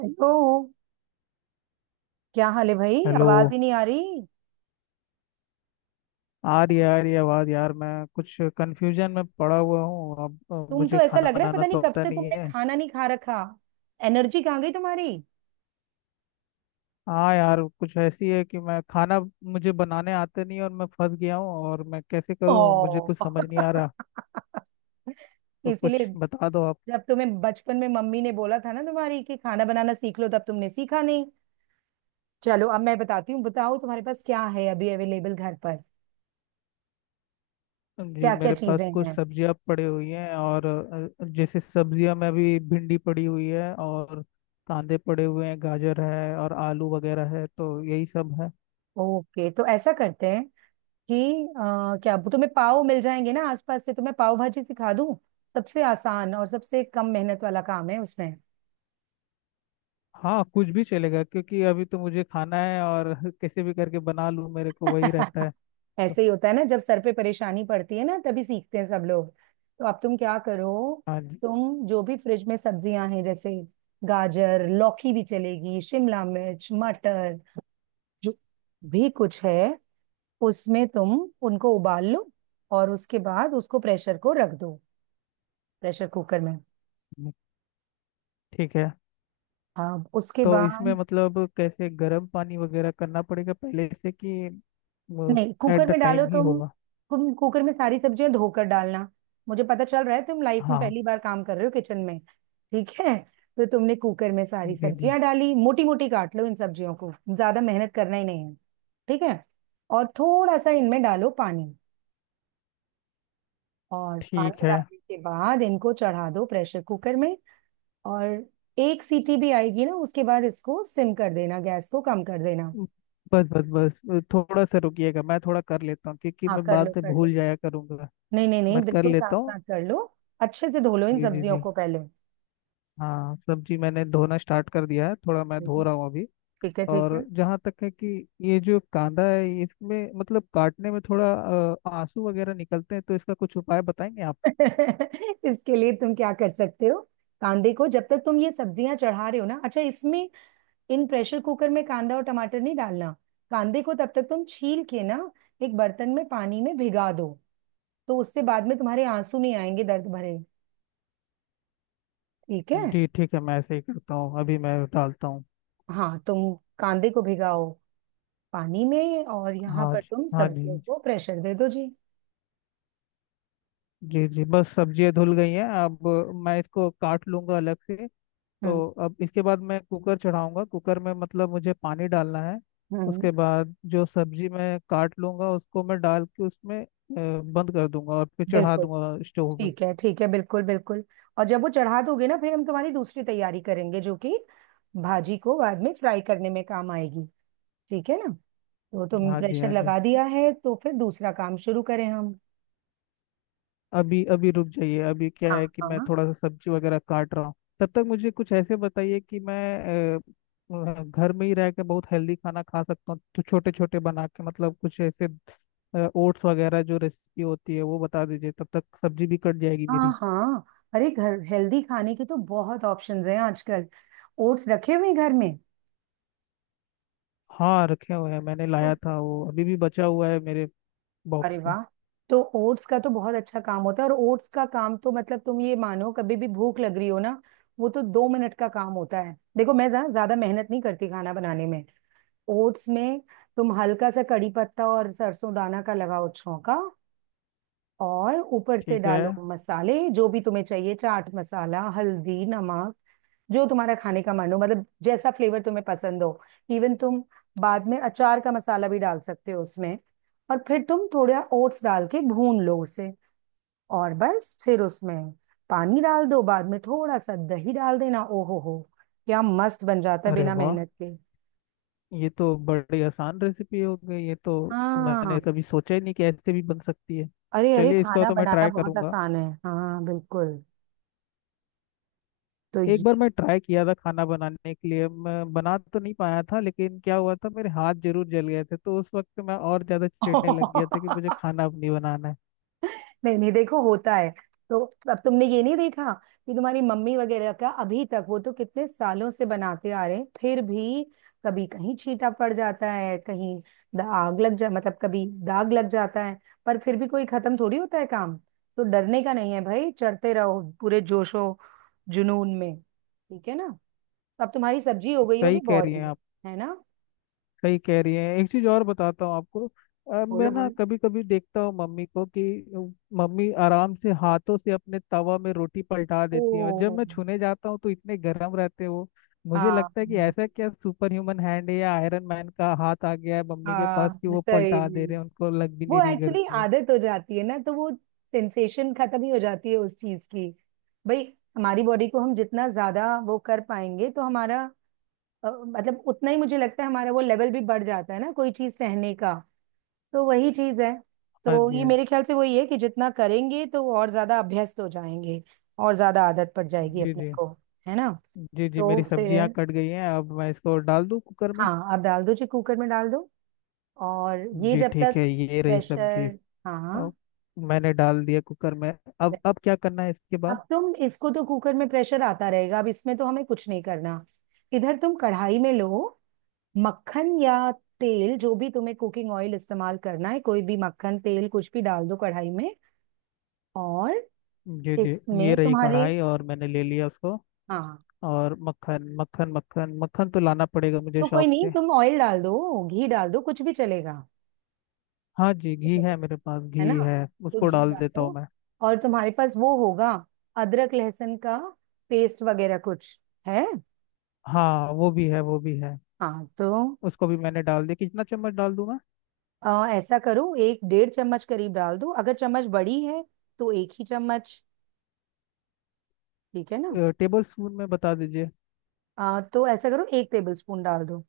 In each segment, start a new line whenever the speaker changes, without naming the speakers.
Hello. क्या हाल है भाई,
हेलो।
आवाज ही नहीं आ रही।
आ रही है, आ रही है आवाज़, यार। मैं कुछ कंफ्यूजन में पड़ा हुआ हूँ। अब
तुम तो
मुझे
ऐसा
खाना
लग रहा है
बनाना
पता नहीं
तो
कब
आता
से
नहीं
तुमने
है।
खाना नहीं खा रखा, एनर्जी कहाँ गई तुम्हारी?
हाँ यार, कुछ ऐसी है कि मैं खाना मुझे बनाने आता नहीं है, और मैं फंस गया हूँ। और मैं कैसे
ओ
करूँ, मुझे कुछ समझ नहीं आ रहा। तो कुछ
इसीलिए
बता दो आप।
जब तुम्हें बचपन में मम्मी ने बोला था ना तुम्हारी कि खाना बनाना सीख लो, तब तुमने सीखा नहीं। चलो अब मैं बताती हूँ, बताओ तुम्हारे पास क्या है अभी अवेलेबल घर पर?
जी,
क्या क्या
मेरे
चीजें
पास कुछ
हैं?
सब्जियाँ पड़ी हुई हैं। और जैसे सब्जियाँ में अभी भिंडी पड़ी हुई है, और कांदे पड़े हुए हैं, गाजर है और आलू वगैरह है, तो यही सब है।
ओके, तो ऐसा करते हैं कि क्या तुम्हें पाव मिल जाएंगे ना आसपास से? तुम्हें पाव भाजी सिखा दूं, सबसे आसान और सबसे कम मेहनत वाला काम है उसमें।
हाँ, कुछ भी चलेगा क्योंकि अभी तो मुझे खाना है, और कैसे भी करके बना लूँ, मेरे को वही रहता है। तो
ऐसे ही होता है ना, जब सर पे परेशानी पड़ती है ना तभी सीखते हैं सब लोग। तो अब तुम क्या करो,
हाँ जी।
तुम जो भी फ्रिज में सब्जियां हैं जैसे गाजर, लौकी भी चलेगी, शिमला मिर्च, मटर, जो भी कुछ है उसमें, तुम उनको उबाल लो। और उसके बाद उसको प्रेशर को रख दो, प्रेशर कुकर में।
हम्म, ठीक है।
अब उसके
तो इसमें
बाद
मतलब कैसे गर्म पानी वगैरह करना पड़ेगा पहले से, कि
नहीं,
एट
कुकर
द
में डालो
टाइम ही
तुम।
होगा?
तुम कुकर में सारी सब्जियां धोकर डालना। मुझे पता चल रहा है तुम लाइफ में
हाँ
पहली बार काम कर रहे हो किचन में। ठीक है, तो तुमने कुकर में सारी
जी जी,
सब्जियां डाली, मोटी मोटी काट लो इन सब्जियों को, ज्यादा मेहनत करना ही नहीं है। ठीक है, और थोड़ा सा इनमें डालो पानी, और
ठीक
पानी
है।
डालने के बाद इनको चढ़ा दो प्रेशर कुकर में। और एक सीटी भी आएगी ना, उसके बाद इसको सिम कर देना, गैस को कम कर देना।
बस बस बस, थोड़ा सा रुकिएगा, मैं थोड़ा कर लेता हूँ, क्योंकि
हाँ
मैं
कर लो
बाद में
कर लो,
भूल जाया करूँगा।
नहीं नहीं नहीं,
मैं कर
बिल्कुल साफ
लेता हूँ।
साफ कर लो। अच्छे से धो लो इन
जी जी
सब्जियों
जी।
को पहले।
हाँ, सब्जी मैंने धोना स्टार्ट कर दिया है, थोड़ा मैं धो
बिल्कुल।
रहा हूँ अभी।
ठीक है ठीक है।
और जहाँ तक है कि ये जो कांदा है, इसमें मतलब काटने में थोड़ा आंसू वगैरह निकलते हैं, तो इसका कुछ उपाय बताएंगे आप?
इसके लिए तुम क्या कर सकते हो, कांदे को जब तक तुम ये सब्जियां चढ़ा रहे हो ना, अच्छा इसमें, इन प्रेशर कुकर में कांदा और टमाटर नहीं डालना। कांदे को तब तक तुम छील के ना एक बर्तन में पानी में भिगा दो, तो उससे बाद में तुम्हारे आंसू नहीं आएंगे दर्द भरे। ठीक है।
जी ठीक है, मैं ऐसे ही करता हूँ, अभी मैं डालता हूँ।
हाँ तुम कांदे को भिगाओ पानी में, और यहाँ
हाँ
पर
जी,
तुम
हाँ जी।
सब्जियों को प्रेशर दे दो जी।
जी जी, बस सब्जियाँ धुल गई हैं, अब मैं इसको काट लूँगा अलग से। तो
हम्म
अब इसके बाद मैं कुकर चढ़ाऊँगा, कुकर में मतलब मुझे पानी डालना है।
हम्म।
उसके बाद जो सब्जी मैं काट लूँगा उसको मैं डाल के उसमें बंद कर दूंगा और फिर चढ़ा
बिल्कुल,
दूंगा स्टोव में।
ठीक है ठीक है, बिल्कुल बिल्कुल। और जब वो चढ़ा दोगे ना, फिर हम तुम्हारी दूसरी तैयारी करेंगे जो कि भाजी को बाद में फ्राई करने में काम आएगी। ठीक है ना? तो तुम
हाँ जी,
प्रेशर
हाँ जी।
लगा दिया है, तो फिर दूसरा काम शुरू करें हम?
अभी अभी रुक जाइए, अभी क्या
हाँ
है कि मैं
हाँ,
थोड़ा सा सब्जी वगैरह काट रहा हूँ। तब तक मुझे कुछ ऐसे बताइए कि मैं घर में ही रह के बहुत हेल्दी खाना खा सकता हूँ, तो छोटे छोटे बना के, मतलब कुछ ऐसे ओट्स वगैरह जो रेसिपी होती है वो बता दीजिए, तब तक सब्जी भी कट जाएगी
हाँ
मेरी।
हाँ। अरे घर हेल्दी खाने के तो बहुत ऑप्शंस हैं आजकल। ओट्स रखे हुए हैं घर में?
हाँ, रखे हुए हैं, मैंने लाया
तो
था, वो अभी भी बचा हुआ है मेरे
अरे
बॉक्स में।
वाह, तो ओट्स का तो बहुत अच्छा काम होता है। और ओट्स का काम तो मतलब तुम ये मानो, कभी भी भूख लग रही हो ना, वो तो 2 मिनट का काम होता है। देखो मैं ज्यादा मेहनत नहीं करती खाना बनाने में। ओट्स में तुम हल्का सा कड़ी पत्ता और सरसों दाना का लगाओ छौंका, और ऊपर से
ठीक है।
डालो मसाले जो भी तुम्हें चाहिए, चाट मसाला, हल्दी, नमक, जो तुम्हारा खाने का मन हो, मतलब जैसा फ्लेवर तुम्हें पसंद हो। इवन तुम बाद में अचार का मसाला भी डाल सकते हो उसमें। और फिर तुम थोड़ा ओट्स डाल के भून लो उसे, और बस फिर उसमें पानी डाल दो, बाद में थोड़ा सा दही डाल देना। ओहो हो, क्या मस्त बन जाता है
अरे
बिना
वाह,
मेहनत के।
ये तो बड़ी आसान रेसिपी हो गई ये तो।
हाँ।
मैंने कभी सोचा ही नहीं कि ऐसे भी बन सकती है।
अरे अरे,
चलिए, इसको
खाना
तो मैं
बनाना
ट्राई
बहुत
करूंगा।
आसान है, हाँ बिल्कुल। तो
एक
ये,
बार मैं ट्राई किया था खाना बनाने के लिए, मैं बना तो नहीं पाया था, लेकिन क्या हुआ था मेरे हाथ जरूर जल गए थे, तो उस वक्त मैं और ज़्यादा चिढ़ने लग गया था कि मुझे खाना अब नहीं बनाना है।
नहीं नहीं, देखो होता है। तो अब तुमने ये नहीं देखा कि तुम्हारी मम्मी वगैरह का अभी तक, वो तो कितने सालों से बनाते आ रहे हैं फिर भी कभी कहीं छींटा पड़ जाता है, कहीं दाग लग जा, मतलब कभी दाग लग जाता है। पर फिर भी कोई खत्म थोड़ी होता है काम। तो डरने का नहीं है भाई, चढ़ते रहो पूरे जोशो जुनून में, ठीक है ना? तो अब तुम्हारी सब्जी हो गई होगी
सही कह रही हैं
बॉईल,
आप।
है ना?
सही कह रही हैं, एक चीज़ और बताता हूँ आपको।
बोलो
मैं ना
बोलो।
कभी कभी देखता हूँ मम्मी को कि अ, मम्मी आराम से हाथों से अपने तवा में रोटी पलटा देती है, और जब
ओ।
मैं छूने जाता हूँ तो इतने गर्म रहते हैं वो। मुझे
हाँ
लगता है कि ऐसा क्या सुपर ह्यूमन हैंड है, या आयरन मैन का हाथ आ गया है मम्मी के पास
हाँ
कि वो पलटा
सही।
दे रहे हैं, उनको लग भी नहीं
वो
रही
एक्चुअली
गर्मी।
आदत हो जाती है ना, तो वो सेंसेशन खत्म ही हो जाती है उस चीज की। भाई, हमारी बॉडी को हम जितना ज्यादा वो कर पाएंगे, तो हमारा मतलब उतना ही मुझे लगता है हमारा वो लेवल भी बढ़ जाता है ना, कोई चीज सहने का। तो वही चीज है।
हाँ
तो
जी,
ये
हाँ
मेरे ख्याल से वही है कि जितना करेंगे तो और ज्यादा अभ्यस्त हो जाएंगे, और ज्यादा आदत पड़ जाएगी
जी।
अपने
जी
को, है ना?
जी, जी जी,
तो
मेरी सब्जियां
फिर
कट गई हैं, अब मैं इसको डाल दूं कुकर में?
हाँ आप डाल दो जी, कुकर में डाल दो। और ये
जी
जब
ठीक
तक
है, ये रही सब्जी।
प्रेशर, हाँ
अब मैंने डाल दिया कुकर में। अब
right।
अब क्या करना है इसके बाद?
अब तुम इसको तो कुकर में प्रेशर आता रहेगा, अब इसमें तो हमें कुछ नहीं करना। इधर तुम कढ़ाई में लो मक्खन या तेल, जो भी तुम्हें कुकिंग ऑयल इस्तेमाल करना है, कोई भी, मक्खन, तेल, कुछ भी डाल दो कढ़ाई में। और
जी जी, ये
इसमें
रही
तुम्हारे,
कढ़ाई, और मैंने ले लिया उसको।
हाँ
और मक्खन मक्खन मक्खन मक्खन तो लाना पड़ेगा मुझे
तो कोई
शॉप
नहीं,
से।
तुम ऑयल डाल दो, घी डाल दो, कुछ भी चलेगा,
हाँ जी,
कुछ
घी
भी,
है मेरे पास,
है
घी
ना?
है।
तो
उसको
घी
डाल
डाल
देता हूँ
दो।
मैं।
और तुम्हारे पास वो होगा अदरक लहसुन का पेस्ट वगैरह, कुछ है?
हाँ वो भी है, वो भी है।
हाँ, तो
उसको भी मैंने डाल दिया। कितना चम्मच डाल दूं मैं?
ऐसा करो, एक डेढ़ चम्मच करीब डाल दो, अगर चम्मच बड़ी है तो एक ही चम्मच। ठीक है ना?
टेबल स्पून में बता दीजिए।
तो ऐसा करो एक टेबल स्पून डाल दो।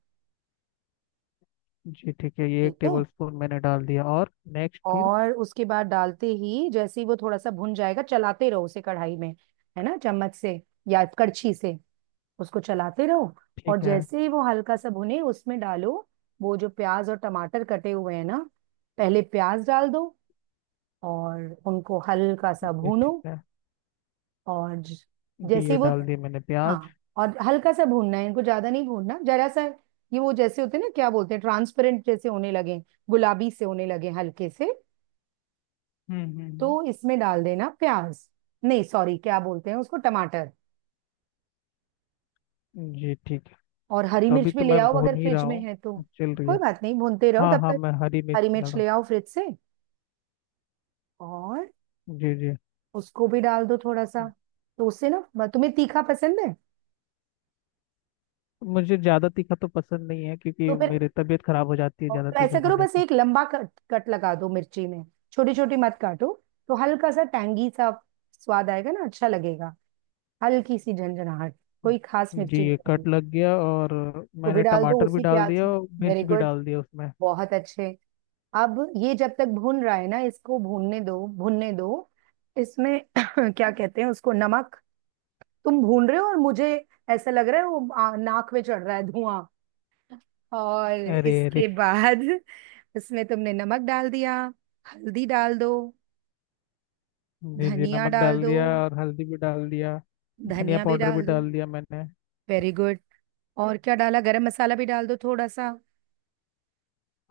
जी ठीक है, ये
ठीक
एक
है।
टेबल स्पून मैंने डाल दिया, और नेक्स्ट फिर?
और उसके बाद डालते ही, जैसे ही वो थोड़ा सा भुन जाएगा, चलाते रहो उसे कढ़ाई में, है ना, चम्मच से या कड़छी से, उसको चलाते रहो। और
ठीक है।
जैसे ही वो हल्का सा भुने, उसमें डालो वो जो प्याज और टमाटर कटे हुए हैं ना, पहले प्याज डाल दो, और उनको हल्का सा
ये
भूनो।
ठीक है।
और
जी
जैसे ही
ये
वो,
डाल दिया मैंने प्याज।
हाँ और हल्का सा भूनना है इनको, ज्यादा नहीं भूनना, जरा सा। ये वो जैसे होते हैं ना, क्या बोलते हैं, ट्रांसपेरेंट जैसे होने लगे, गुलाबी से होने लगे हल्के से,
हम्म हम्म
तो इसमें डाल देना प्याज। नहीं सॉरी, क्या बोलते हैं उसको, टमाटर।
जी ठीक है।
और हरी
तो अभी
मिर्च भी
तो
ले
मैं
आओ
भून
अगर
ही रहा
फ्रिज में
हूँ,
है तो।
अब चल रही है।
कोई बात नहीं, भूनते रहो
हाँ
तब
हाँ,
तक।
मैं हरी मिर्च
हरी
डाल
मिर्च
रहा
ले आओ फ्रिज से, और
हूँ। जी जी।
उसको भी डाल दो थोड़ा सा। तो उससे ना, तुम्हें तीखा पसंद है?
मुझे ज़्यादा तीखा तो पसंद नहीं है,
तो
क्योंकि
फिर
मेरी तबीयत खराब हो जाती है
और,
ज़्यादा
तो
तीखा
ऐसा करो
खाने
बस
से।
एक लंबा कट कट लगा दो मिर्ची में, छोटी छोटी मत काटो। तो हल्का सा टैंगी सा स्वाद आएगा ना, अच्छा लगेगा, हल्की सी झंझनाहट, कोई खास
जी
मिर्ची
ये
नहीं होगी।
कट लग गया, और
वो भी
मैंने
डाल दो
टमाटर भी
उसी
डाल
प्याज
दिया
में।
और
वेरी
मिर्च भी
गुड,
डाल दिया उसमें।
बहुत अच्छे। अब ये जब तक भून रहा है ना, इसको भूनने दो भूनने दो। इसमें क्या कहते हैं उसको, नमक। तुम भून रहे हो और मुझे ऐसा लग रहा है वो नाक में चढ़ रहा है धुआं। और
अरे अरे।
इसके बाद उसमें तुमने नमक डाल दिया, हल्दी डाल दो,
जी जी,
धनिया
नमक
डाल
डाल
दो,
दिया और हल्दी भी डाल दिया। धनिया
धनिया भी
पाउडर भी
डाल दो।
डाल दिया मैंने।
Very good. और क्या डाला, गरम मसाला भी डाल दो थोड़ा सा।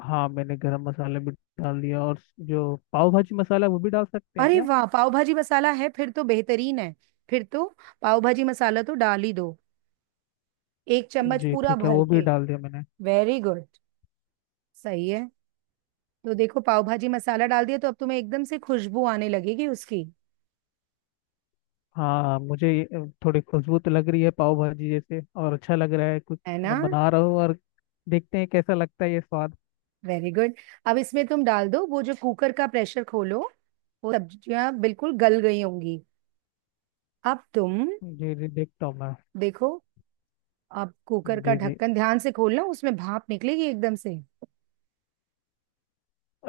हाँ मैंने गरम मसाला भी डाल दिया। और जो पाव भाजी मसाला, वो भी डाल सकते हैं
अरे
क्या?
वाह पाव भाजी मसाला है, फिर तो बेहतरीन है। फिर तो पाव भाजी मसाला तो डाल ही दो, एक चम्मच
जी
पूरा
ठीक है,
भर
वो भी
के।
डाल दिया मैंने।
वेरी गुड, सही है। तो देखो पाव भाजी मसाला डाल दिया, तो अब तुम्हें एकदम से खुशबू आने लगेगी उसकी,
हाँ मुझे ये, थोड़ी खुशबू तो लग रही है पाव भाजी जैसे, और अच्छा लग रहा है कुछ
है ना?
मैं बना रहा हूँ। और देखते हैं कैसा लगता है ये स्वाद।
Very good. अब इसमें तुम डाल दो, वो जो कुकर का प्रेशर खोलो, वो सब्जियां बिल्कुल गल गई होंगी। अब तुम
जी जी, देखता हूँ मैं।
देखो, अब कुकर का
जी जी,
ढक्कन ध्यान से खोलना, उसमें भाप निकलेगी एकदम से।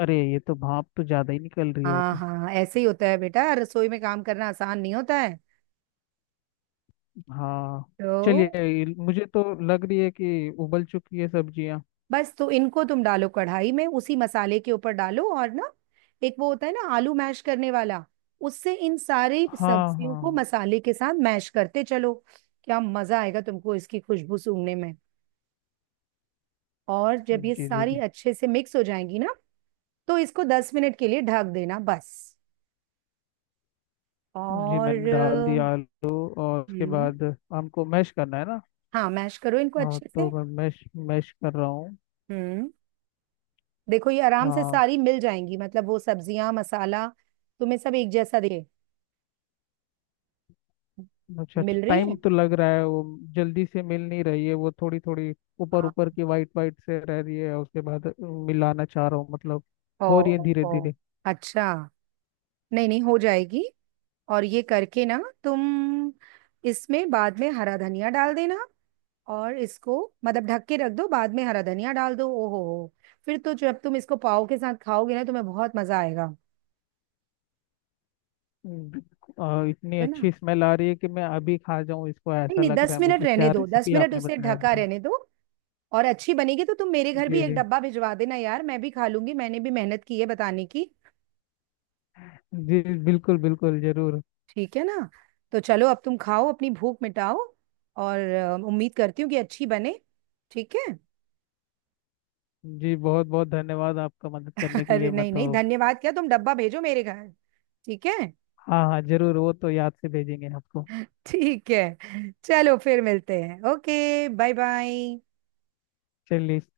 अरे ये तो भाप तो ज़्यादा ही निकल रही है वो
हाँ
तो।
हाँ हाँ, ऐसे ही होता है बेटा, रसोई में काम करना आसान नहीं होता है।
हाँ। चलिए
तो
मुझे तो लग रही है कि उबल चुकी है सब्जियाँ।
बस, तो इनको तुम डालो कढ़ाई में, उसी मसाले के ऊपर डालो। और ना, एक वो होता है ना आलू मैश करने वाला, उससे इन सारी
हाँ
सब्जियों को
हाँ।
मसाले के साथ मैश करते चलो। क्या मजा आएगा तुमको इसकी खुशबू सूंघने में। और जब ये
जी जी,
सारी
जी
अच्छे से मिक्स हो जाएंगी ना, तो इसको 10 मिनट के लिए ढक देना बस।
जी,
और
मैंने डाल दिया आलू, और उसके
हम्म।
बाद हमको मैश करना है ना?
हाँ मैश करो इनको
हाँ
अच्छे
तो
से।
मैं मैश मैश कर रहा हूँ।
हम्म। देखो ये आराम से
हाँ।
सारी मिल जाएंगी, मतलब वो सब्जियां मसाला, तुम्हें सब एक जैसा दे
अच्छा अच्छा
मिल रही
टाइम
है।
तो लग रहा है वो। जल्दी से मिल नहीं रही है वो, थोड़ी थोड़ी ऊपर
हाँ।
ऊपर की वाइट वाइट से रह रही है, उसके बाद मिलाना चाह रहा हूँ मतलब।
ओ
हो रही है
ओ
धीरे
ओ,
धीरे।
अच्छा, नहीं नहीं हो जाएगी। और ये करके ना, तुम इसमें बाद में हरा धनिया डाल देना। और इसको मतलब ढक के रख दो, बाद में हरा धनिया डाल दो। ओहो हो, फिर तो जब तुम इसको पाव के साथ खाओगे ना, तुम्हें बहुत मजा आएगा,
हम्म, और इतनी
है ना?
अच्छी स्मेल आ रही है कि मैं अभी खा जाऊँ इसको,
नहीं
ऐसा
नहीं,
लग
दस
रहा है
मिनट
मुझे।
रहने
क्या
दो, दस
रेसिपी
मिनट
आपने
उसे
बताया
ढका
अभी?
रहने दो। और अच्छी बनेगी तो तुम मेरे घर भी
जी
एक
जी
डब्बा भिजवा देना यार, मैं भी खा लूंगी, मैंने भी मेहनत की है बताने की।
जी, बिल्कुल बिल्कुल, जरूर।
ठीक है ना? तो चलो अब तुम खाओ, अपनी भूख मिटाओ। और उम्मीद करती हूँ कि अच्छी बने, ठीक है।
जी बहुत बहुत धन्यवाद आपका, मदद करने के
अरे
लिए, मैं
नहीं नहीं
तो।
धन्यवाद क्या, तुम डब्बा भेजो मेरे घर, ठीक है।
हाँ हाँ जरूर, वो तो याद से भेजेंगे आपको।
ठीक है चलो फिर मिलते हैं, ओके, बाय बाय।
चलिए।